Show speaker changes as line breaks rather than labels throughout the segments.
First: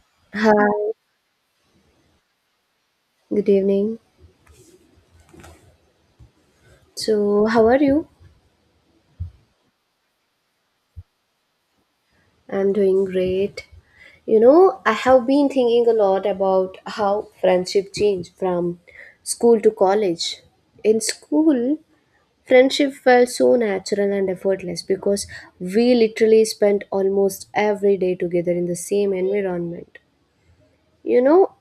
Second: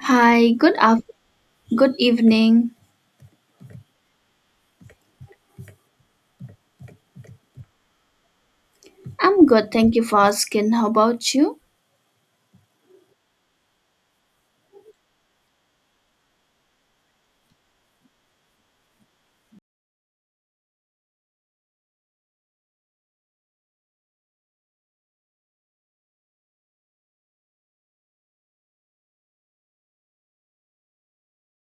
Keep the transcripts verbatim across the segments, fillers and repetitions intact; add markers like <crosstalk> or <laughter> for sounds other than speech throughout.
Hi,
Hi,
good af- good evening.
good evening. So, how are you?
I'm good, thank you for asking. How about you?
I'm doing great. You know, I have been thinking a lot about how friendship changed from school to college. In school, friendship felt so natural and effortless because we literally spent almost every day together in the same environment. You know,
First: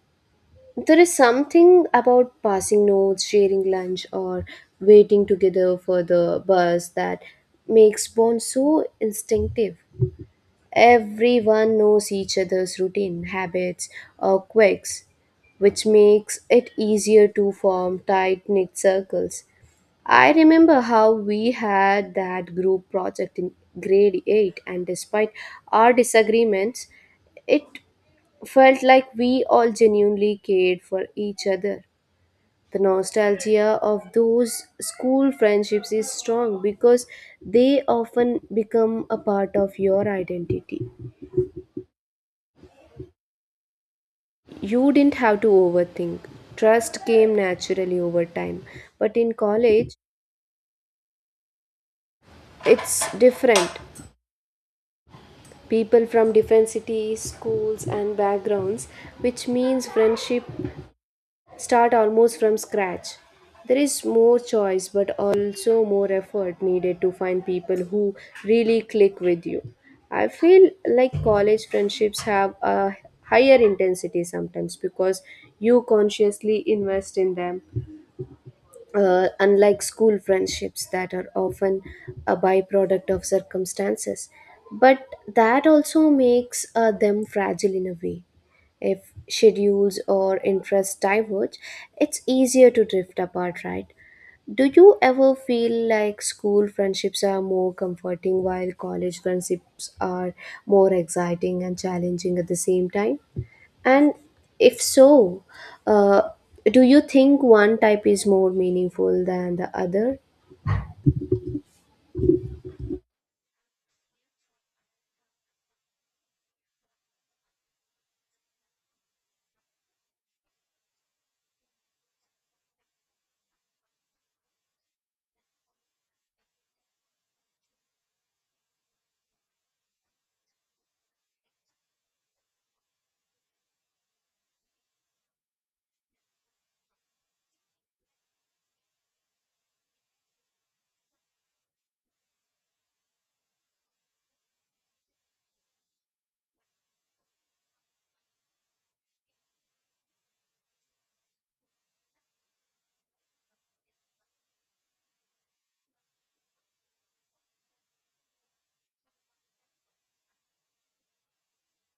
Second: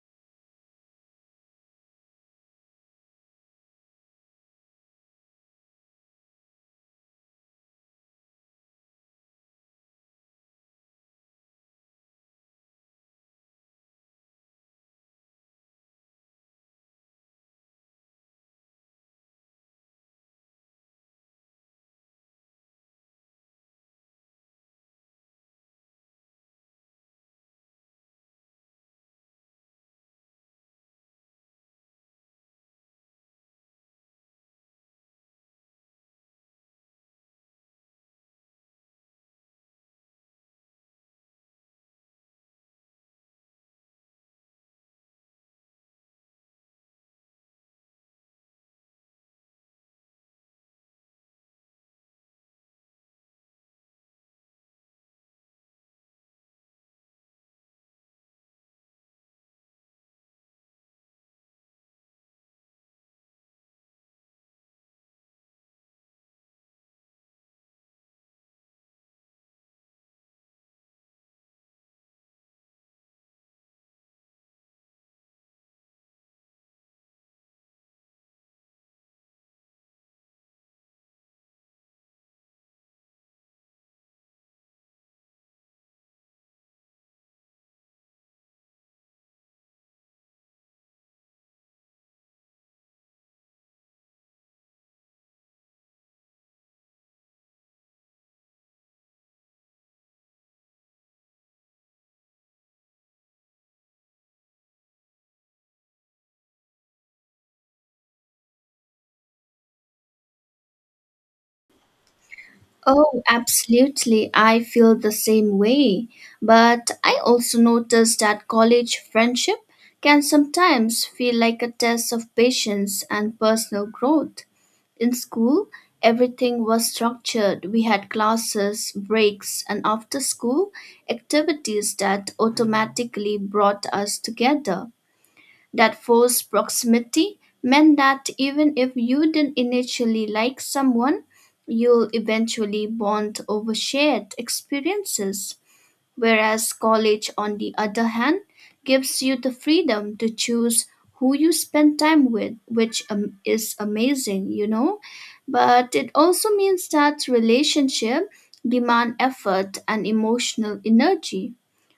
There is something about passing notes, sharing lunch, or waiting together for the bus that makes bonds so instinctive. Everyone knows each other's routine, habits, or quirks, which makes it easier to form tight knit circles. I remember how we had that group project in grade eight, and despite our disagreements, it felt like we all genuinely cared for each other. The nostalgia of those school friendships is strong because they often become a part of your identity. You didn't have to overthink. Trust came naturally over time. But in college, it's different. People from different cities, schools, and backgrounds, which means friendship start almost from scratch. There is more choice, but also more effort needed to find people who really click with you. I feel like college friendships have a higher intensity sometimes because you consciously invest in them uh, unlike school friendships that are often a byproduct of circumstances. But that also makes uh, them fragile in a way. If schedules or interests diverge, it's easier to drift apart, right? Do you ever feel like school friendships are more comforting while college friendships are more exciting and challenging at the same time? And if so, uh, do you think one type is more meaningful than the other?
Oh, absolutely. I feel the same way. But I also noticed that college friendship can sometimes feel like a test of patience and personal growth. In school, everything was structured. We had classes, breaks, and after school activities that automatically brought us together. That forced proximity meant that even if you didn't initially like someone, you'll eventually bond over shared experiences. Whereas college, on the other hand, gives you the freedom to choose who you spend time with, which um, is amazing, you know? But it also means that relationship demand effort and emotional energy.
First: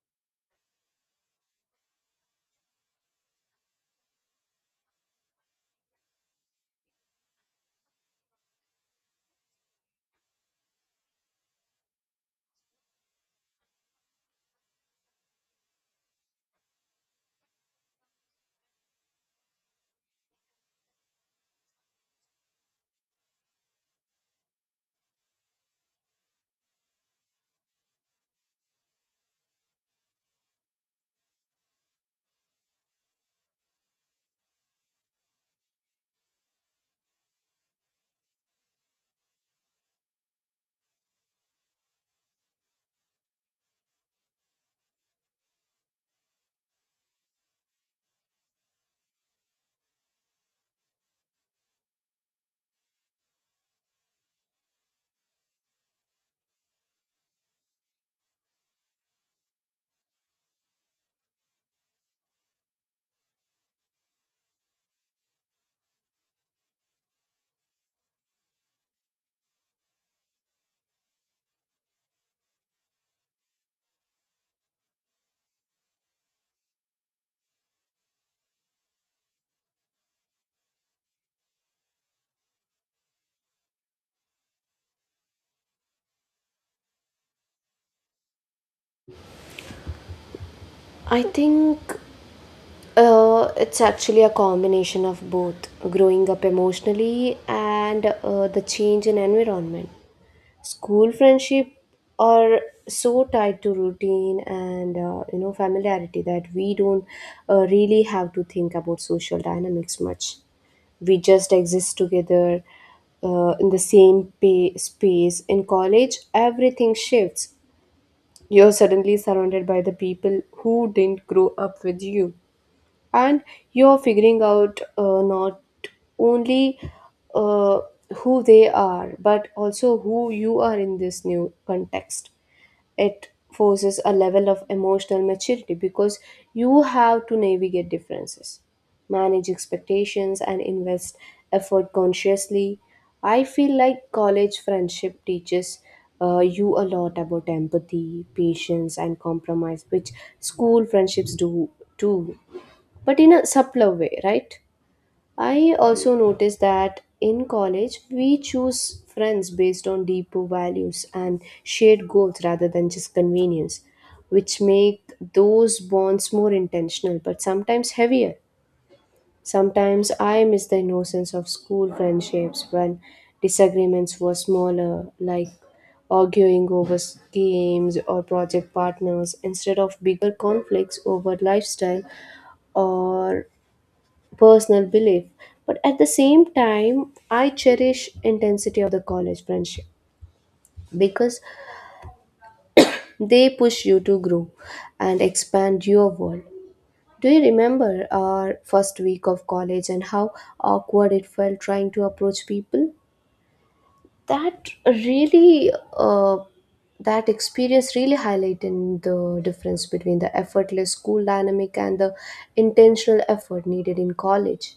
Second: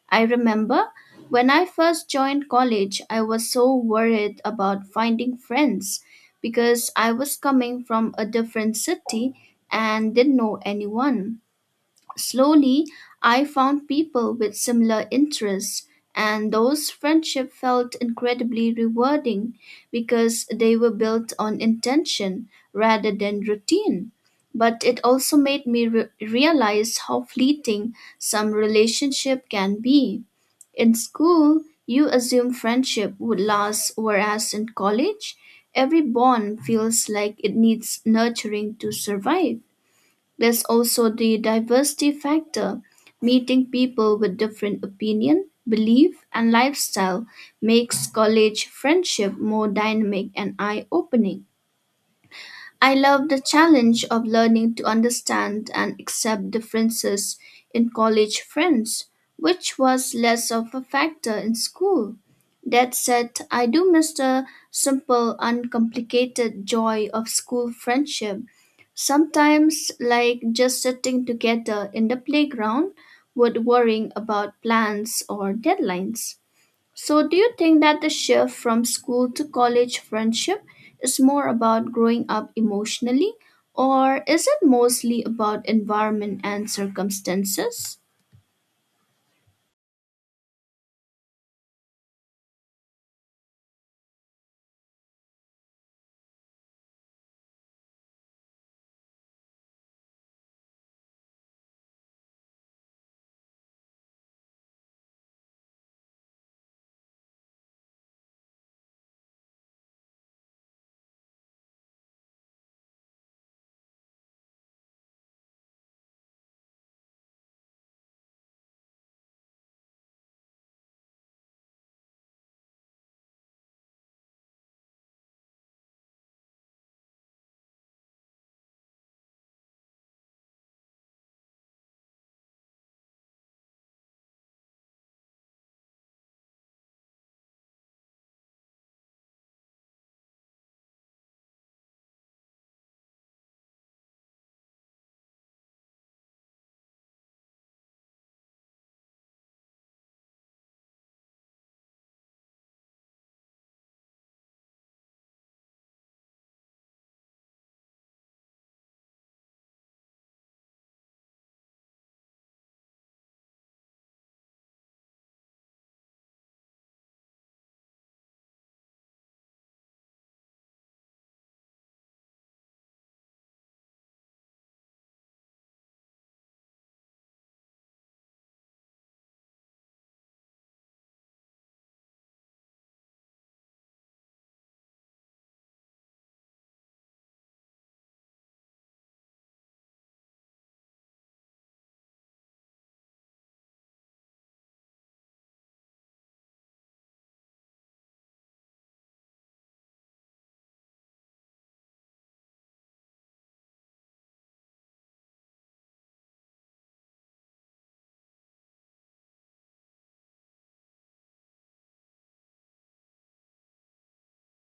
I remember when I first joined college, I was so worried about finding friends because I was coming from a different city and didn't know anyone. Slowly, I found people with similar interests, and those friendships felt incredibly rewarding because they were built on intention rather than routine. But it also made me re- realize how fleeting some relationship can be. In school, you assume friendship would last, whereas in college, every bond feels like it needs nurturing to survive. There's also the diversity factor. Meeting people with different opinion, belief, and lifestyle makes college friendship more dynamic and eye-opening. I love the challenge of learning to understand and accept differences in college friends, which was less of a factor in school. That said, I do miss the simple, uncomplicated joy of school friendship. Sometimes, like just sitting together in the playground, without worrying about plans or deadlines. So, do you think that the shift from school to college friendship is more about growing up emotionally, or is it mostly about environment and circumstances?
I think uh, it's actually a combination of both growing up emotionally and uh, the change in environment. School friendship are so tied to routine and uh, you know familiarity that we don't uh, really have to think about social dynamics much. We just exist together uh, in the same pay- space. In college, everything shifts. You're suddenly surrounded by the people who didn't grow up with you, and you're figuring out uh, not only uh, who they are, but also who you are in this new context. It forces a level of emotional maturity because you have to navigate differences, manage expectations, and invest effort consciously. I feel like college friendship teaches uh, you a lot about empathy, patience, and compromise, which school friendships do too, but in a subtler way, right? I also noticed that in college, we choose friends based on deeper values and shared goals rather than just convenience, which make those bonds more intentional but sometimes heavier. Sometimes I miss the innocence of school friendships when disagreements were smaller, like arguing over s- games or project partners instead of bigger conflicts over lifestyle or personal belief. But at the same time, I cherish intensity of the college friendship because they push you to grow and expand your world. Do you remember our first week of college and how awkward it felt trying to approach people? That really, uh, that experience really highlighted the difference between the effortless school dynamic and the intentional effort needed in college.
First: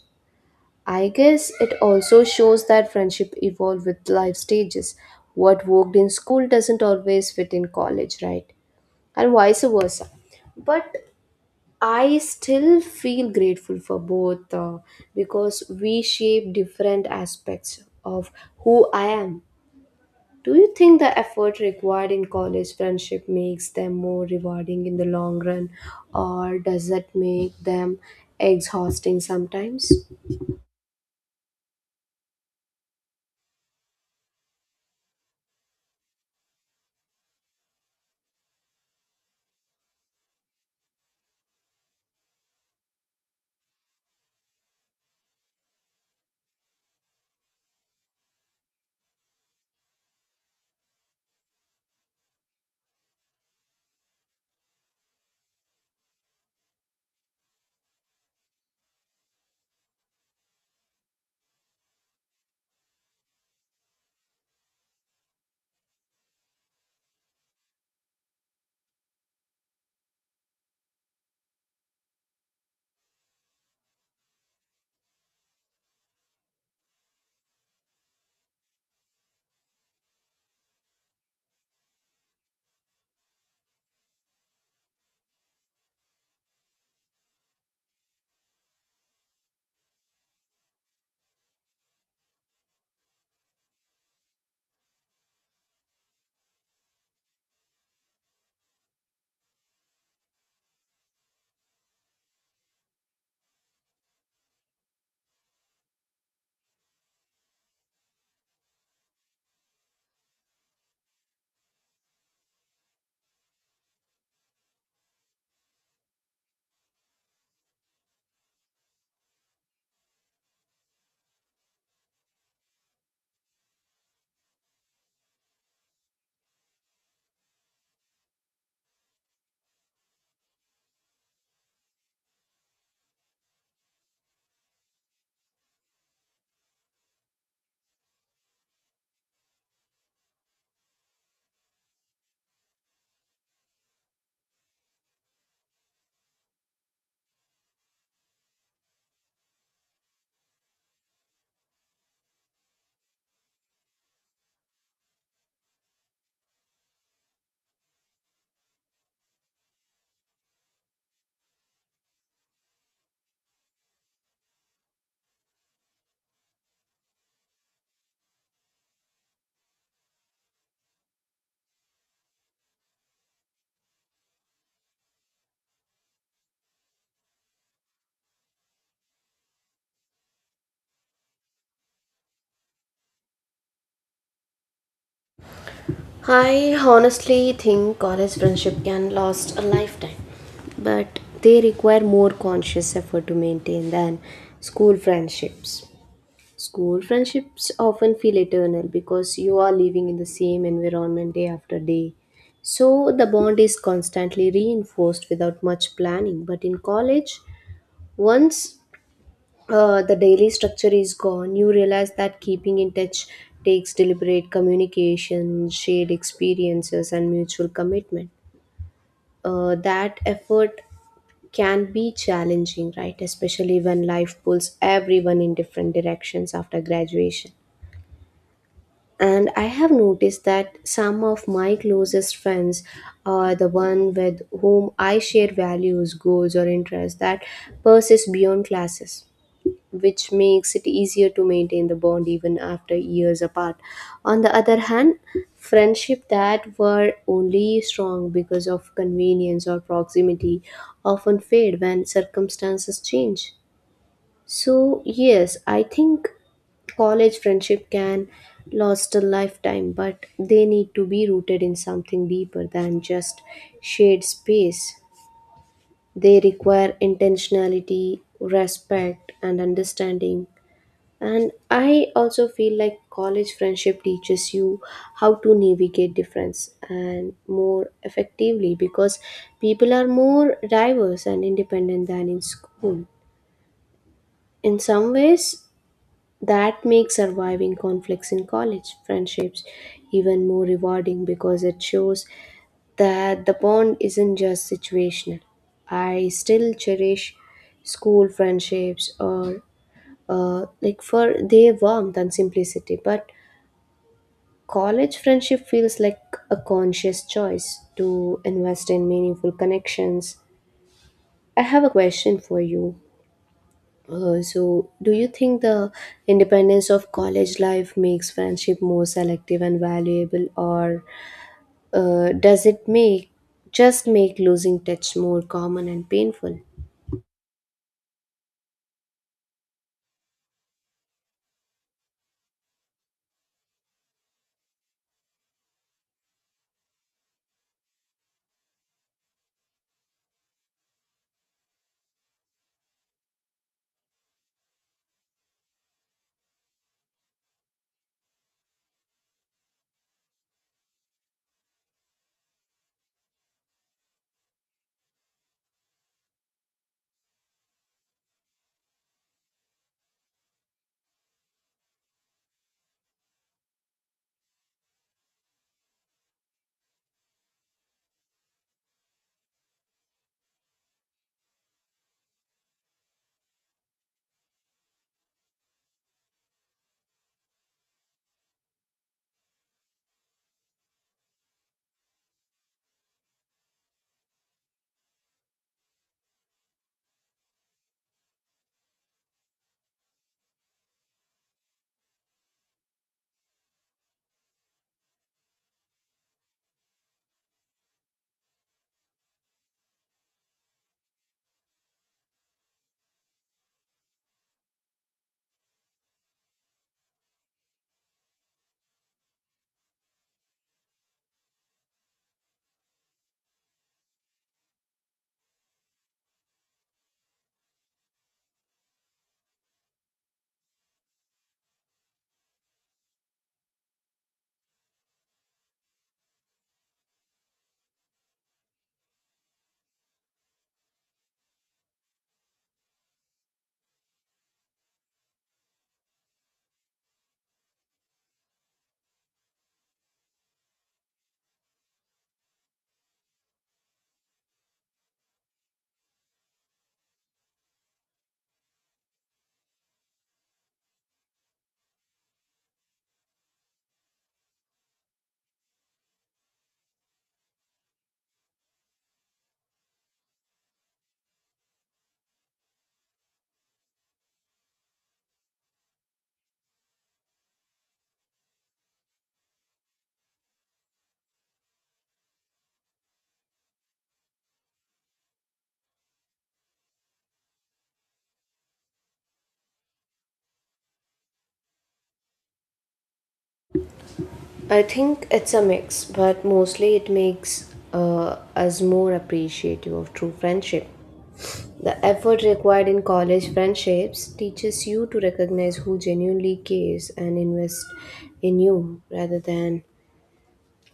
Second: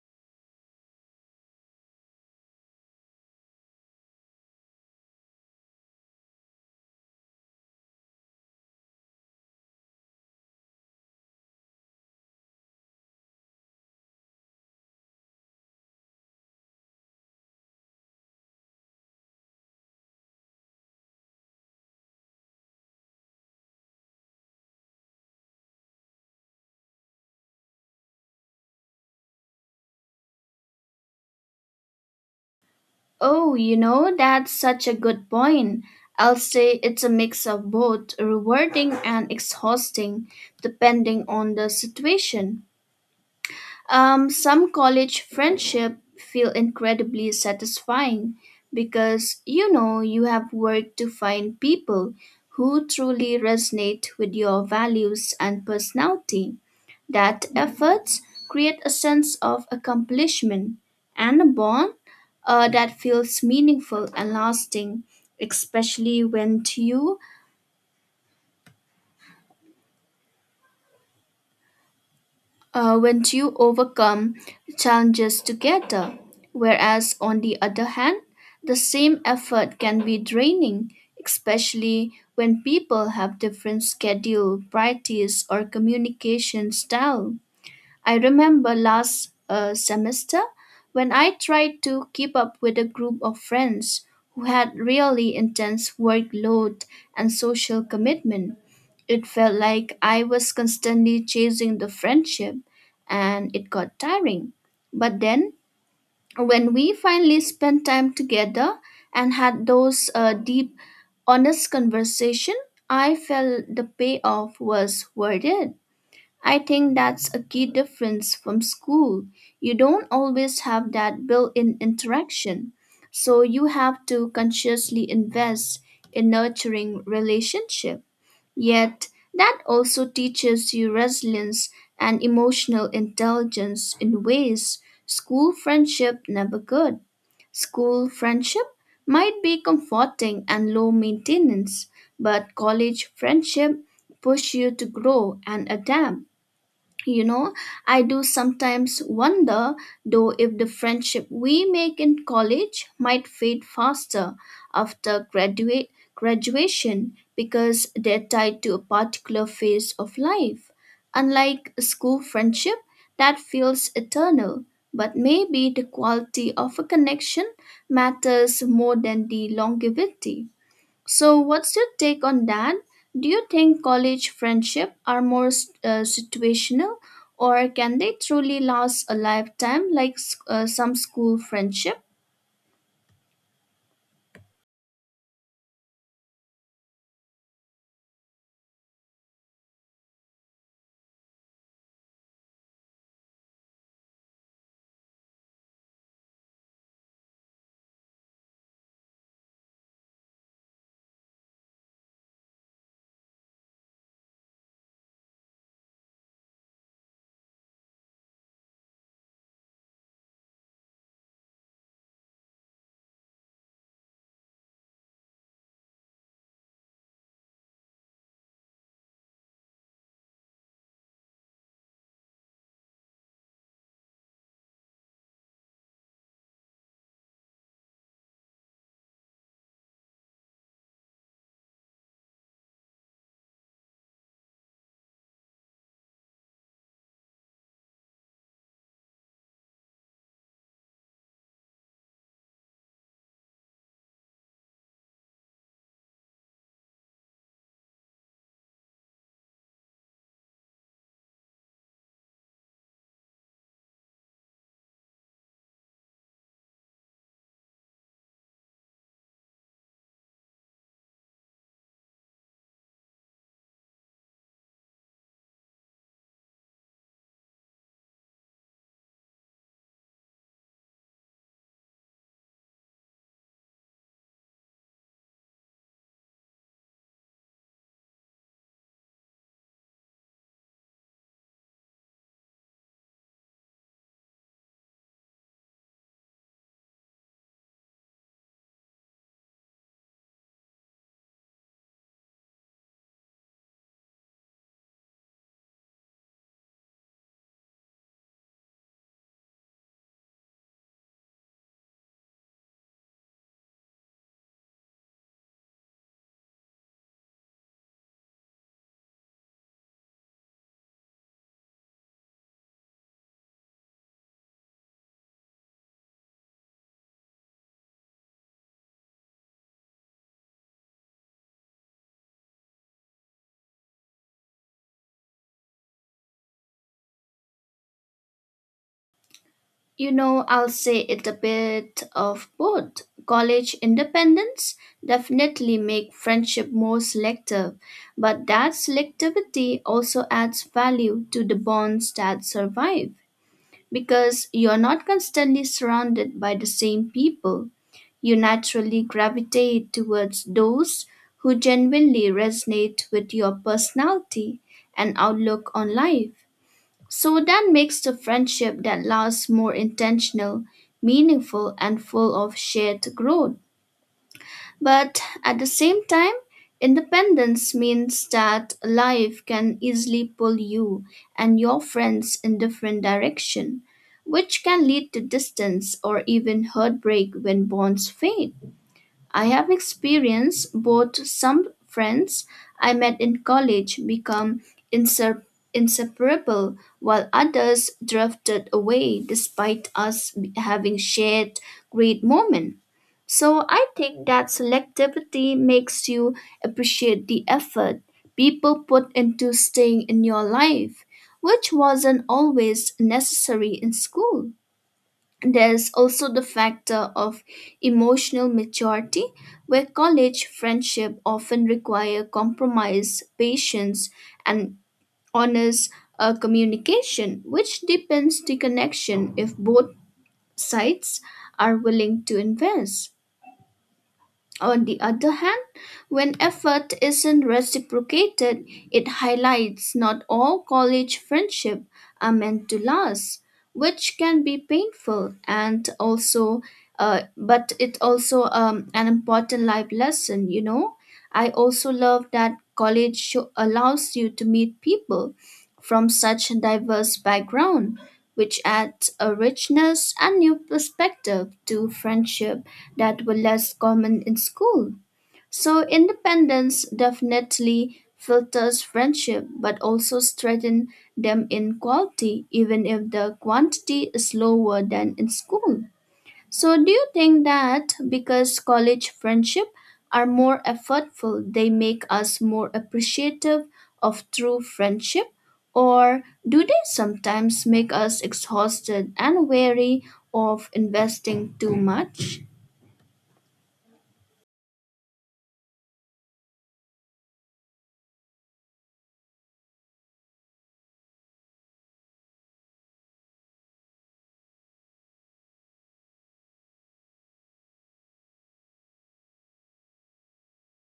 I guess it also shows that friendship evolve with life stages. What worked in school doesn't always fit in college, right? And vice versa. But I still feel grateful for both uh, because we shape different aspects of who I am. Do you think the effort required in college friendship makes them more rewarding in the long run, or does it make them exhausting sometimes?
Oh, you know, that's such a good point. I'll say it's a mix of both rewarding and exhausting, depending on the situation. Um, some college friendship feel incredibly satisfying because you know you have worked to find people who truly resonate with your values and personality. That efforts create a sense of accomplishment and a bond uh, that feels meaningful and lasting, especially when you uh, when you overcome challenges together. Whereas, on the other hand, the same effort can be draining, especially when people have different schedule, priorities, or communication style. I remember last uh, semester when I tried to keep up with a group of friends who had really intense workload and social commitment. It felt like I was constantly chasing the friendship and it got tiring. But then, when we finally spent time together and had those uh, deep, honest conversation, I felt the payoff was worth it. I think that's a key difference from school. You don't always have that built in interaction. So you have to consciously invest in nurturing relationship. Yet that also teaches you resilience and emotional intelligence in ways school friendship never could. School friendship might be comforting and low maintenance, but college friendship push you to grow and adapt. You know, I do sometimes wonder though if the friendship we make in college might fade faster after graduate graduation because they're tied to a particular phase of life. Unlike a school friendship that feels eternal, but maybe the quality of a connection matters more than the longevity. So, what's your take on that? Do you think college friendship are more uh, situational, or can they truly last a lifetime like s- uh, some school friendship?
I honestly think college friendship can last a lifetime, but they require more conscious effort to maintain than school friendships. School friendships often feel eternal because you are living in the same environment day after day. So the bond is constantly reinforced without much planning. But in college, once uh, the daily structure is gone, you realize that keeping in touch takes deliberate communication, shared experiences, and mutual commitment. Uh, that effort can be challenging, right? Especially when life pulls everyone in different directions after graduation. And I have noticed that some of my closest friends are the one with whom I share values, goals, or interests that persist beyond classes, which makes it easier to maintain the bond even after years apart. On the other hand, friendship that were only strong because of convenience or proximity often fade when circumstances change. So, yes, I think college friendship can last a lifetime, but they need to be rooted in something deeper than just shared space. They require intentionality, respect, and understanding. And I also feel like college friendship teaches you how to navigate difference and more effectively because people are more diverse and independent than in school. In some ways, that makes surviving conflicts in college friendships even more rewarding because it shows that the bond isn't just situational. I still cherish school friendships or uh, like for their warmth and simplicity, but college friendship feels like a conscious choice to invest in meaningful connections. I have a question for you. Uh, so, do you think the independence of college life makes friendship more selective and valuable, or uh, does it make just make losing touch more common and painful?
You know, I'll say it a bit of both. College independence definitely make friendship more selective, but that selectivity also adds value to the bonds that survive. Because you're not constantly surrounded by the same people, you naturally gravitate towards those who genuinely resonate with your personality and outlook on life. So that makes the friendship that lasts more intentional, meaningful, and full of shared growth. But at the same time, independence means that life can easily pull you and your friends in different direction, which can lead to distance or even heartbreak when bonds fade. I have experienced both some friends I met in college become insep- inseparable while others drifted away despite us having shared great moments. So I think that selectivity makes you appreciate the effort people put into staying in your life, which wasn't always necessary in school. There's also the factor of emotional maturity, where college friendship often require compromise, patience, and honest uh, communication, which deepens the connection if both sides are willing to invest. On the other hand, when effort isn't reciprocated, it highlights not all college friendships are meant to last, which can be painful and also, uh, but it also um, an important life lesson. You know, I also love that college sho- allows you to meet people from such diverse background which adds a richness and new perspective to friendship that were less common in school. So, independence definitely filters friendship but also strengthens them in quality, even if the quantity is lower than in school. So, do you think that because college friendship are more effortful, they make us more appreciative of true friendship? Or do they sometimes make us exhausted and wary of investing too much?
I think it's a mix, but mostly it makes uh, us more appreciative of true friendship. The effort required in college friendships teaches you to recognize who genuinely cares and invest in you rather than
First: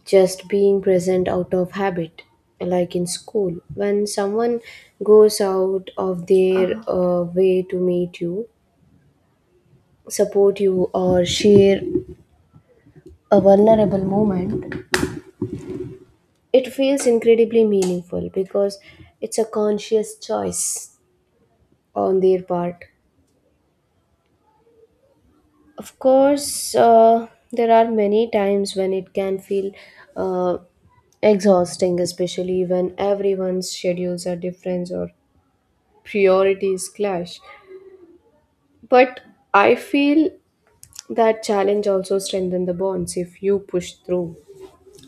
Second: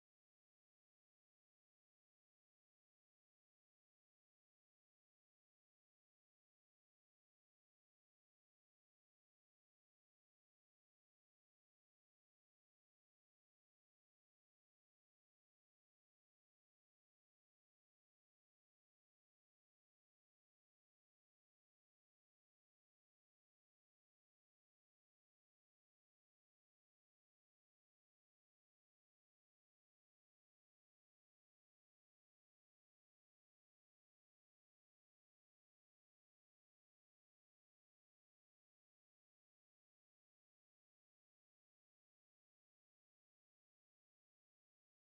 just being present out of habit. Like in school, when someone goes out of their uh, way to meet you, support you, or share a vulnerable moment, it feels incredibly meaningful because it's a conscious choice on their part. Of course, uh, there are many times when it can feel uh, exhausting, especially when everyone's schedules are different or priorities clash. But I feel that challenge also strengthens the bonds if you push through.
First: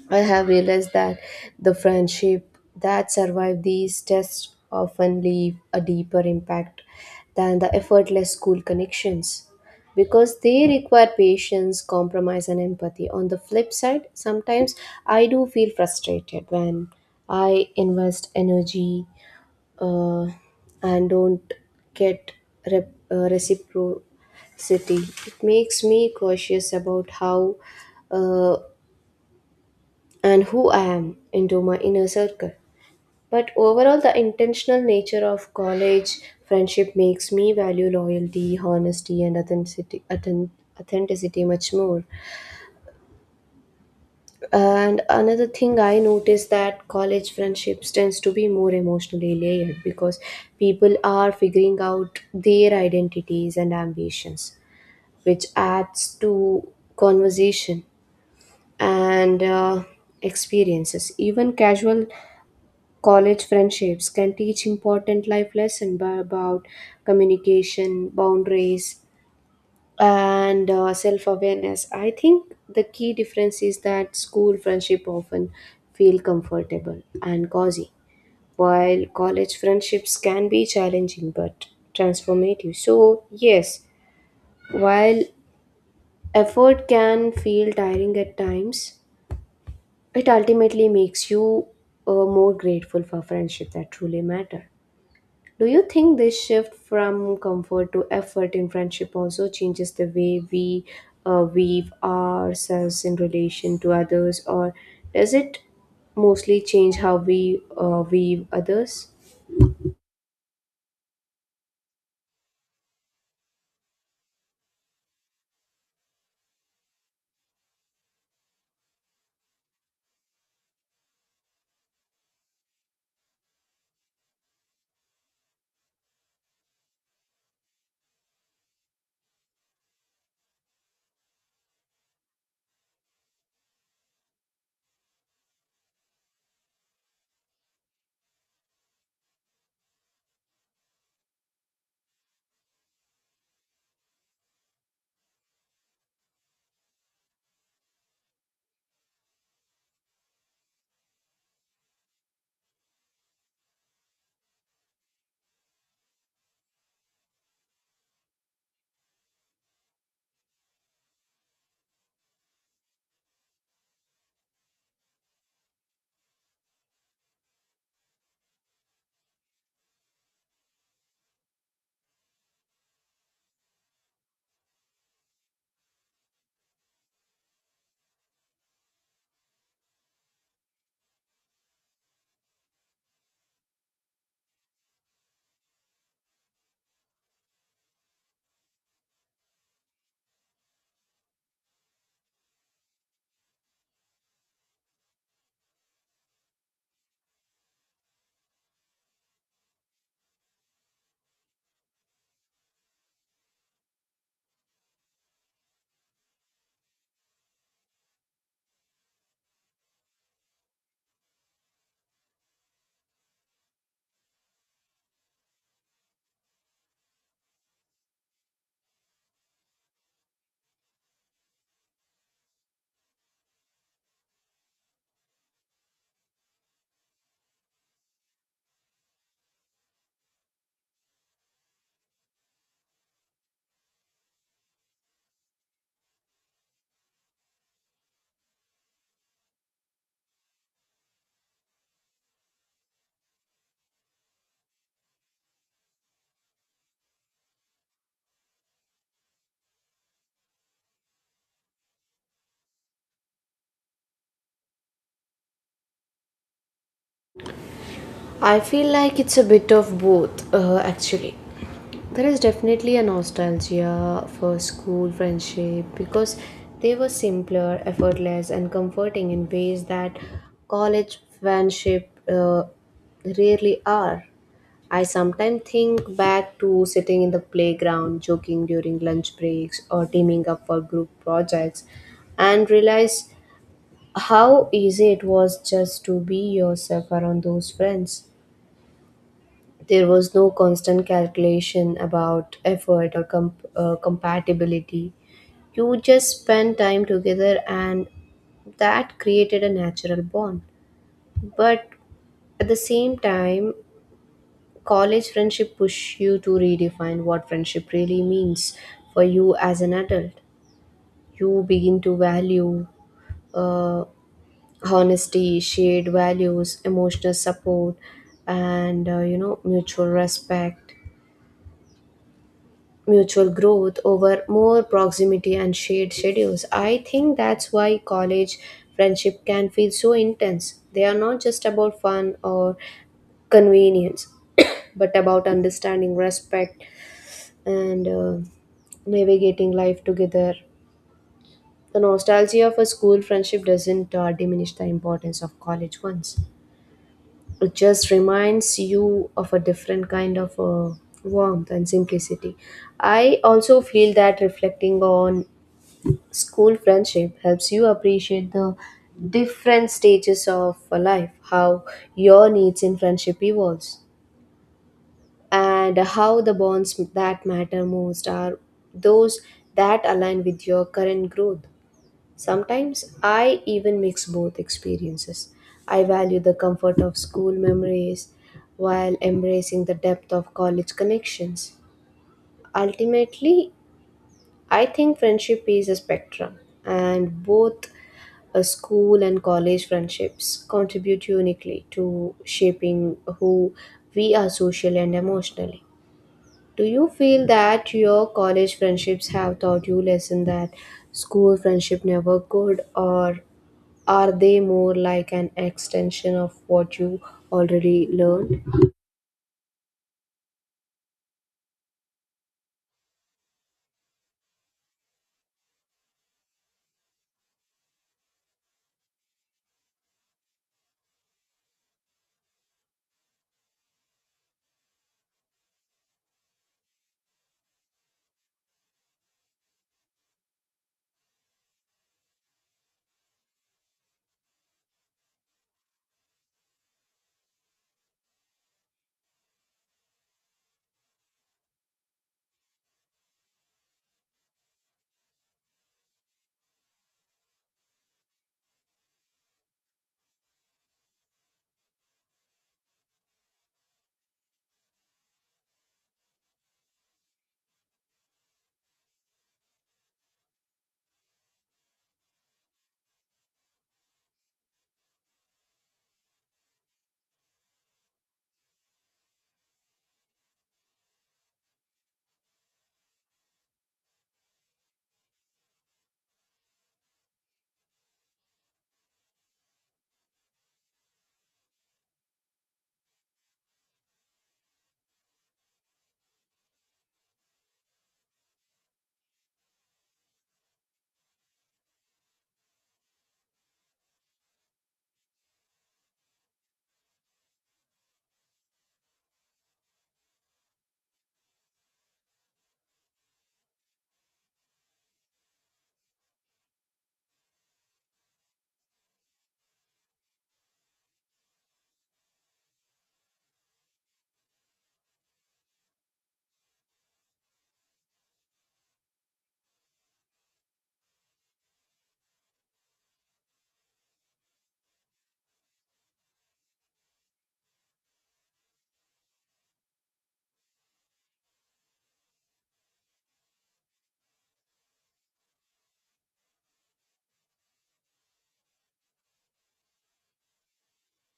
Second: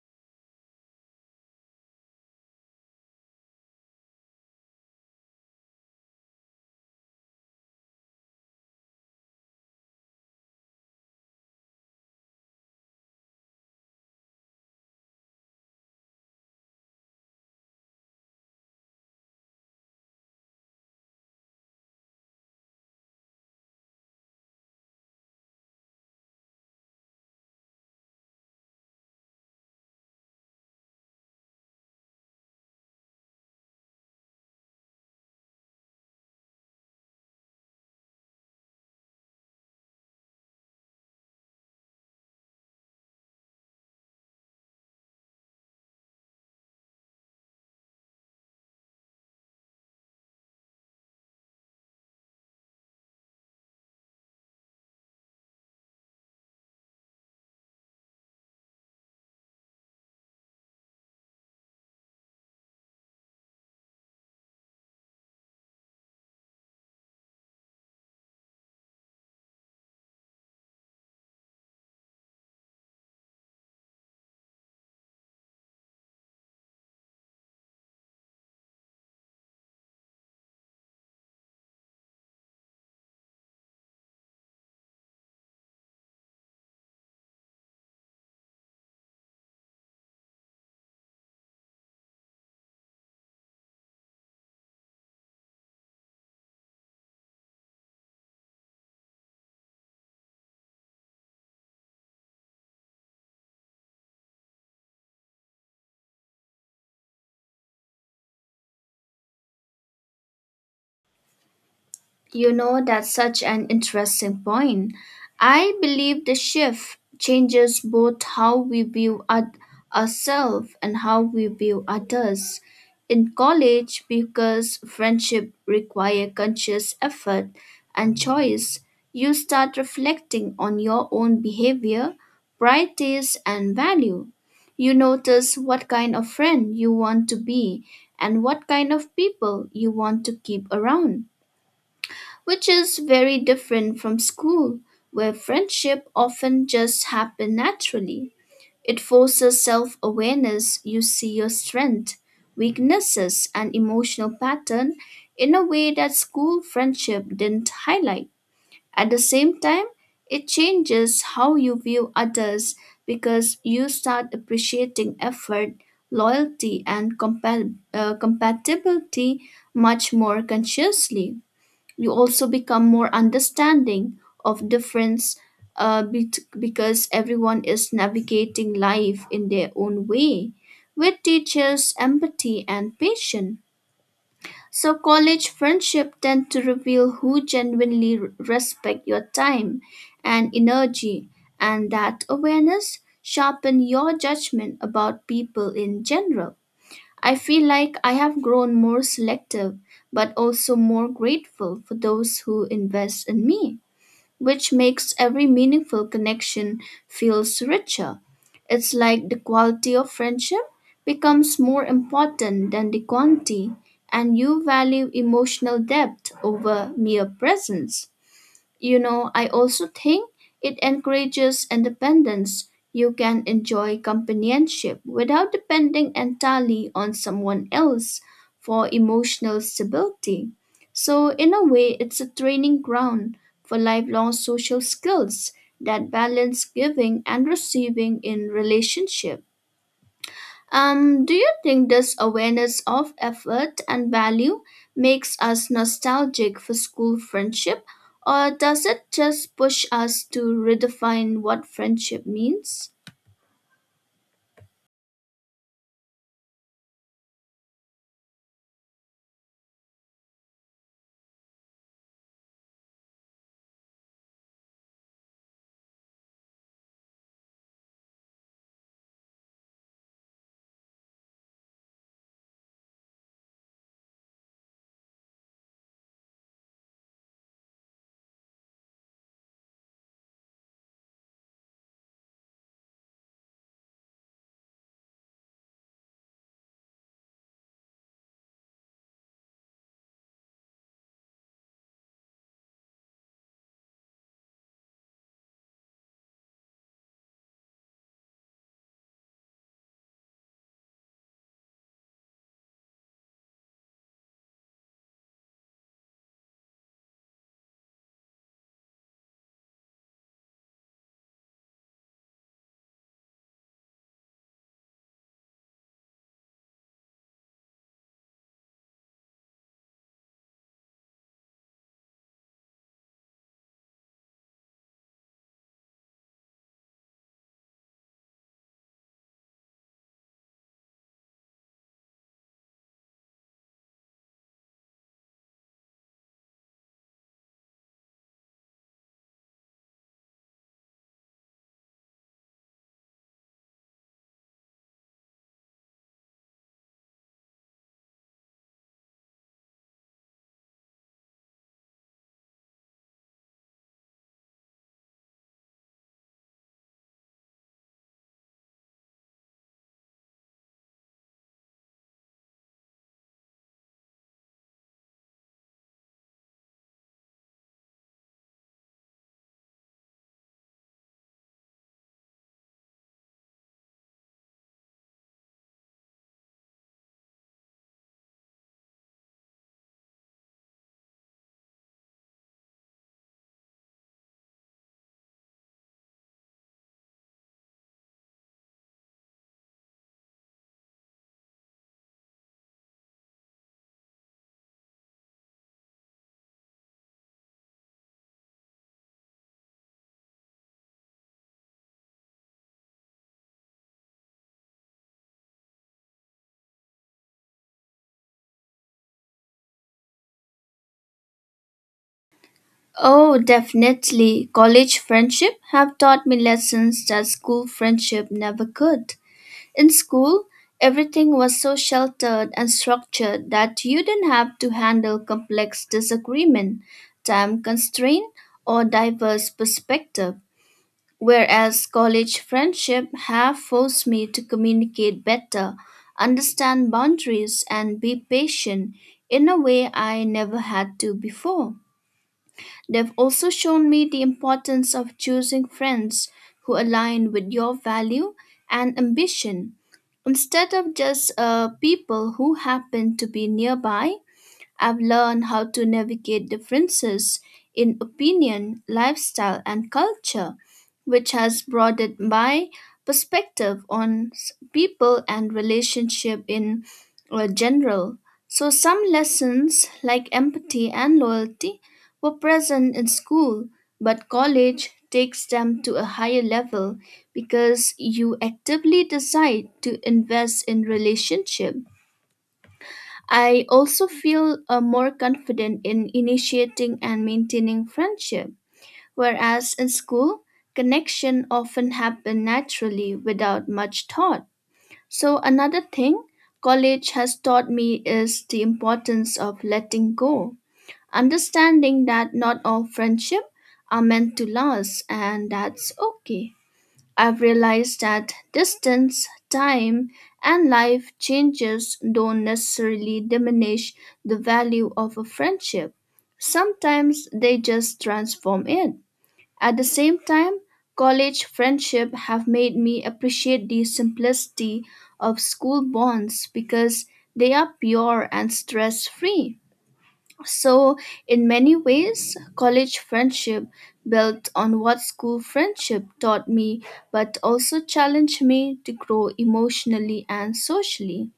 I have realized that the friendship that survive these tests often leave a deeper impact than the effortless school connections because they require patience, compromise, and empathy. On the flip side, sometimes I do feel frustrated when I invest energy uh, and don't get rep- uh, reciprocity. It makes me cautious about how. Uh, and who I am into my inner circle. But overall, the intentional nature of college friendship makes me value loyalty, honesty, and authenticity, authen- authenticity much more. And another thing I noticed that college friendships tends to be more emotionally layered because people are figuring out their identities and ambitions, which adds to conversation and uh, experiences. Even casual college friendships can teach important life lessons about communication, boundaries, and uh, self awareness. I think the key difference is that school friendship often feel comfortable and cozy, while college friendships can be challenging but transformative. So, yes, while effort can feel tiring at times, it ultimately makes you uh, more grateful for friendship that truly matter. Do you think this shift from comfort to effort in friendship also changes the way we uh, weave ourselves in relation to others, or does it mostly change how we uh, weave others?
You know, that's such an interesting point. I believe the shift changes both how we view our, ourselves and how we view others. In college, because friendship require conscious effort and choice, you start reflecting on your own behavior, priorities, and value. You notice what kind of friend you want to be and what kind of people you want to keep around which is very different from school, where friendship often just happen naturally. It forces self awareness. You see your strength, weaknesses, and emotional pattern in a way that school friendship didn't highlight. At the same time, it changes how you view others because you start appreciating effort, loyalty, and compa- uh, compatibility much more consciously. You also become more understanding of difference uh, bet- because everyone is navigating life in their own way, which teaches empathy and patience. So college friendship tend to reveal who genuinely r- respect your time and energy, and that awareness sharpen your judgment about people in general. I feel like I have grown more selective, but also more grateful for those who invest in me, which makes every meaningful connection feels richer. It's like the quality of friendship becomes more important than the quantity, and you value emotional depth over mere presence. You know, I also think it encourages independence. You can enjoy companionship without depending entirely on someone else for emotional stability. So, in a way, it's a training ground for lifelong social skills that balance giving and receiving in relationship. Um, do you think this awareness of effort and value makes us nostalgic for school friendship, or does it just push us to redefine what friendship means?
I feel like it's a bit of both, uh, actually. There is definitely a nostalgia for school friendship because they were simpler, effortless, and comforting in ways that college friendship uh, rarely are. I sometimes think back to sitting in the playground, joking during lunch breaks, or teaming up for group projects, and realize how easy it was just to be yourself around those friends. There was no constant calculation about effort or com uh, compatibility. You just spent time together, and that created a natural bond. But at the same time, college friendship push you to redefine what friendship really means for you as an adult. You begin to value uh, honesty, shared values, emotional support, and uh, you know mutual respect, mutual growth over more proximity and shared schedules. I think that's why college friendship can feel so intense. They are not just about fun or convenience, <coughs> but about understanding, respect and uh, navigating life together. The nostalgia of a school friendship doesn't uh, diminish the importance of college ones. It just reminds you of a different kind of uh, warmth and simplicity. I also feel that reflecting on school friendship helps you appreciate the different stages of uh, life, how your needs in friendship evolves and how the bonds that matter most are those that align with your current growth. Sometimes I even mix both experiences. I value the comfort of school memories while embracing the depth of college connections. Ultimately, I think friendship is a spectrum, and both a school and college friendships contribute uniquely to shaping who we are socially and emotionally. Do you feel that your college friendships have taught you lesson that school friendship never could, or are they more like an extension of what you already learned?
Oh, definitely. College friendship have taught me lessons that school friendship never could. In school, everything was so sheltered and structured that you didn't have to handle complex disagreement, time constraint, or diverse perspective. Whereas college friendship have forced me to communicate better, understand boundaries, and be patient in a way I never had to before. They've also shown me the importance of choosing friends who align with your value and ambition instead of just uh, people who happen to be nearby. I've learned how to navigate differences in opinion, lifestyle, and culture, which has broadened my perspective on s- people and relationship in uh, general. So some lessons like empathy and loyalty were present in school, but college takes them to a higher level because you actively decide to invest in relationship. I also feel uh, more confident in initiating and maintaining friendship, whereas in school, connection often happen naturally without much thought. So another thing college has taught me is the importance of letting go, understanding that not all friendship are meant to last and that's okay. I've realized that distance, time, and life changes don't necessarily diminish the value of a friendship. Sometimes they just transform it. At the same time, college friendship have made me appreciate the simplicity of school bonds because they are pure and stress-free. So, in many ways, college friendship built on what school friendship taught me, but also challenged me to grow emotionally and socially.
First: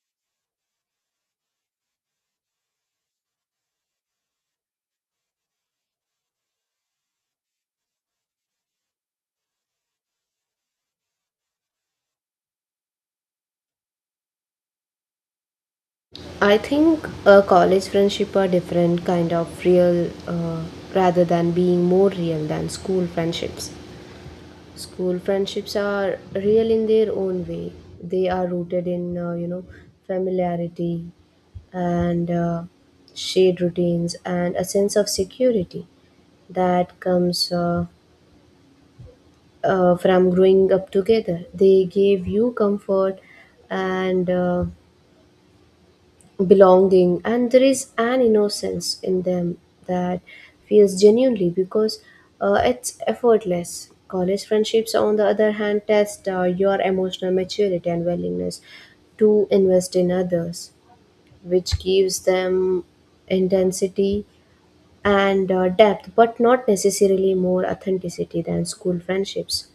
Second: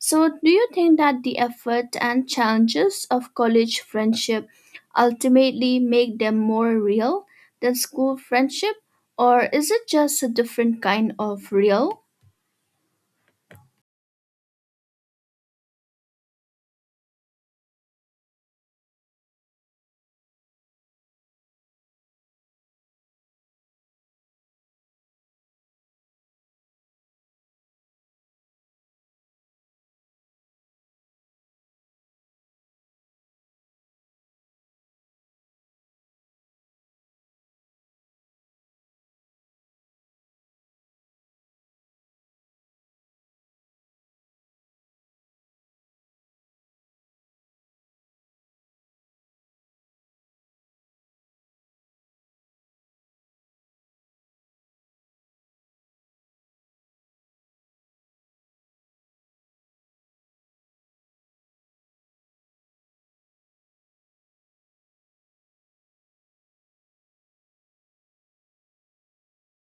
So, do you think that the effort and challenges of college friendship ultimately make them more real than school friendship, or is it just a different kind of real?
I think a college friendship are different kind of real, uh, rather than being more real than school friendships. School friendships are real in their own way. They are rooted in, uh, you know, familiarity and uh, shared routines and a sense of security that comes uh, uh, from growing up together. They gave you comfort and uh, belonging, and there is an innocence in them that feels genuinely because uh, it's effortless. College friendships on the other hand test uh, your emotional maturity and willingness to invest in others, which gives them intensity and uh, depth, but not necessarily more authenticity than school friendships.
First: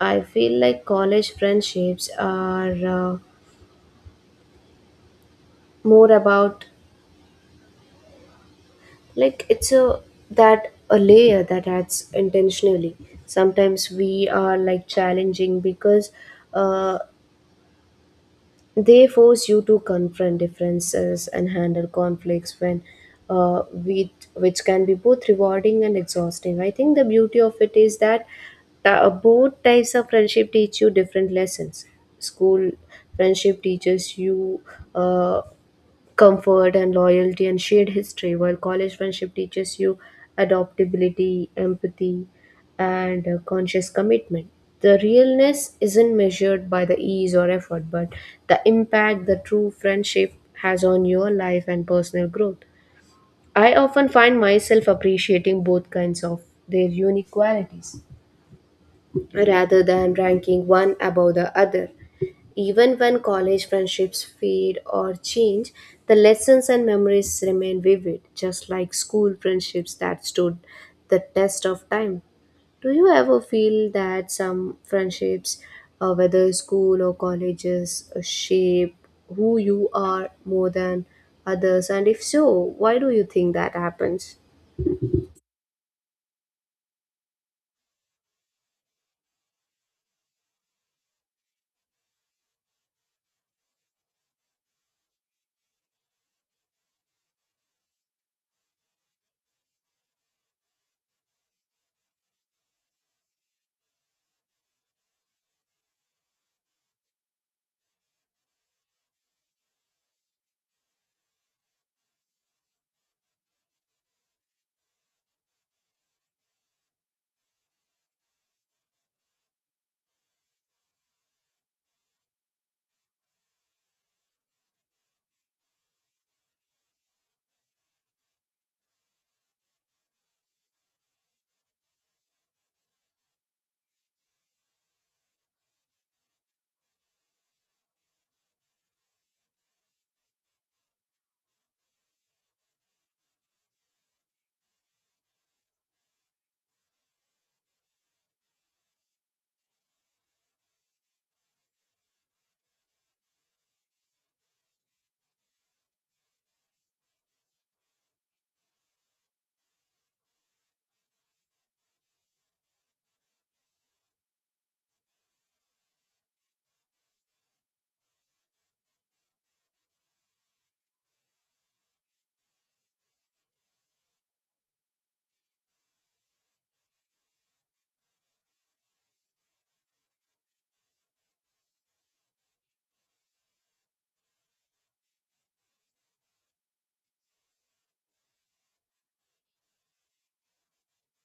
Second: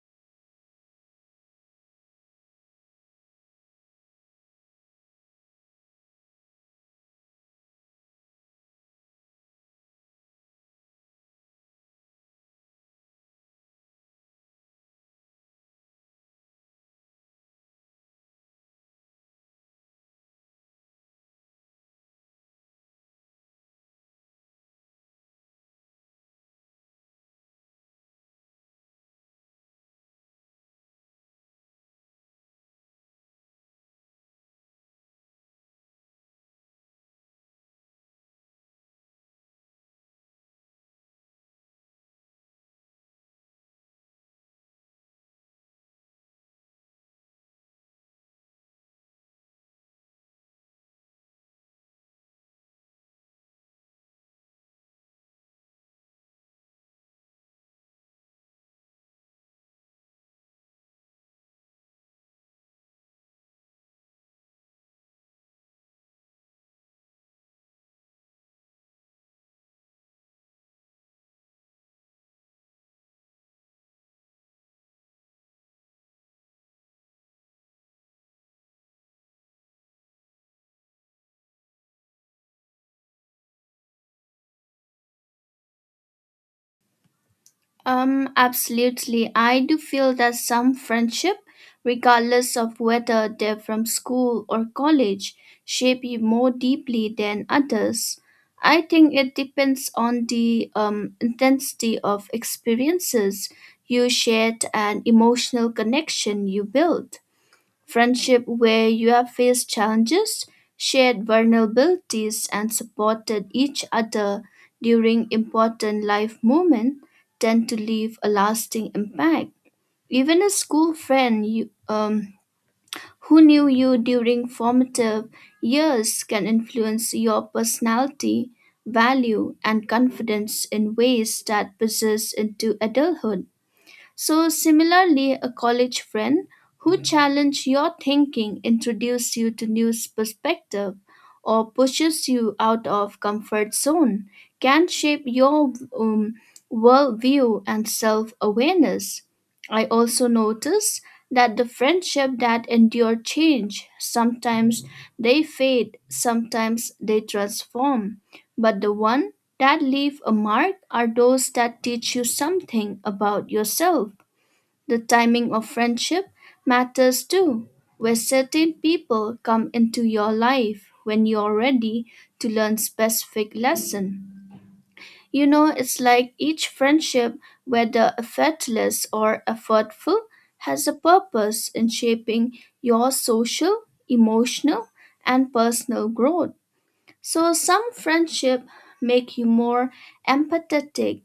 I feel like college friendships are uh, more about, like, it's a that a layer that adds intentionally sometimes. We are like challenging because uh, they force you to confront differences and handle conflicts when uh, with which can be both rewarding and exhausting. I think the beauty of it is that ta- both types of friendship teach you different lessons. School friendship teaches you uh, comfort and loyalty and shared history, while college friendship teaches you adaptability, empathy, and uh, conscious commitment. The realness isn't measured by the ease or effort, but the impact the true friendship has on your life and personal growth. I often find myself appreciating both kinds of their unique qualities rather than ranking one above the other. Even when college friendships fade or change, the lessons and memories remain vivid, just like school friendships that stood the test of time. Do you ever feel that some friendships, uh, whether school or colleges, uh, shape who you are more than others? And if so, why do you think that happens?
Um, absolutely. I do feel that some friendship, regardless of whether they're from school or college, shape you more deeply than others. I think it depends on the um, intensity of experiences you shared and emotional connection you built. Friendship where you have faced challenges, shared vulnerabilities, and supported each other during important life moments tend to leave a lasting impact. Even a school friend you, um, who knew you during formative years can influence your personality, value, and confidence in ways that persist into adulthood. So, similarly, a college friend who challenged your thinking, introduces you to new perspective, or pushes you out of comfort zone can shape your um, worldview and self-awareness. I also notice that the friendship that endure change. Sometimes they fade, sometimes they transform, but the one that leave a mark are those that teach you something about yourself. The timing of friendship matters too, where certain people come into your life when you're ready to learn specific lesson. You know, it's like each friendship, whether effortless or effortful, has a purpose in shaping your social, emotional, and personal growth. So some friendship make you more empathetic,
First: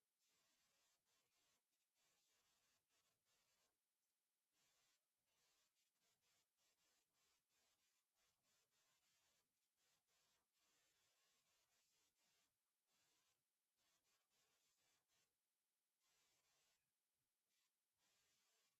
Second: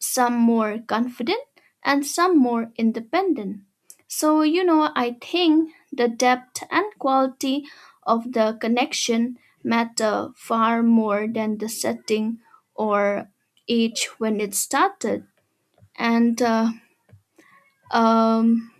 some more confident, and some more independent. So, you know, I think the depth and quality of the connection matter far more than the setting or age when it started. And uh, um,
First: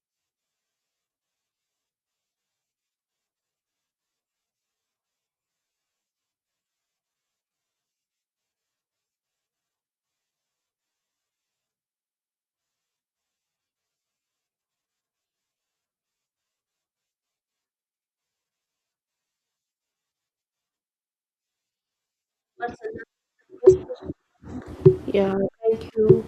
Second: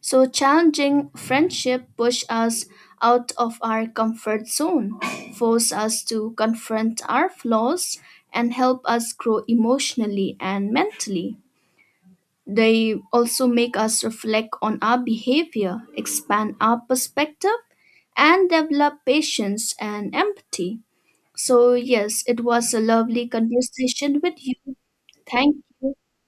so, challenging friendship push us out of our comfort zone, force us to confront our flaws, and help us grow emotionally and mentally. They also make us reflect on our behavior, expand our perspective, and develop patience and empathy. So, yes, it was a lovely conversation with you.
Yeah,
Thank
thank
you.
you.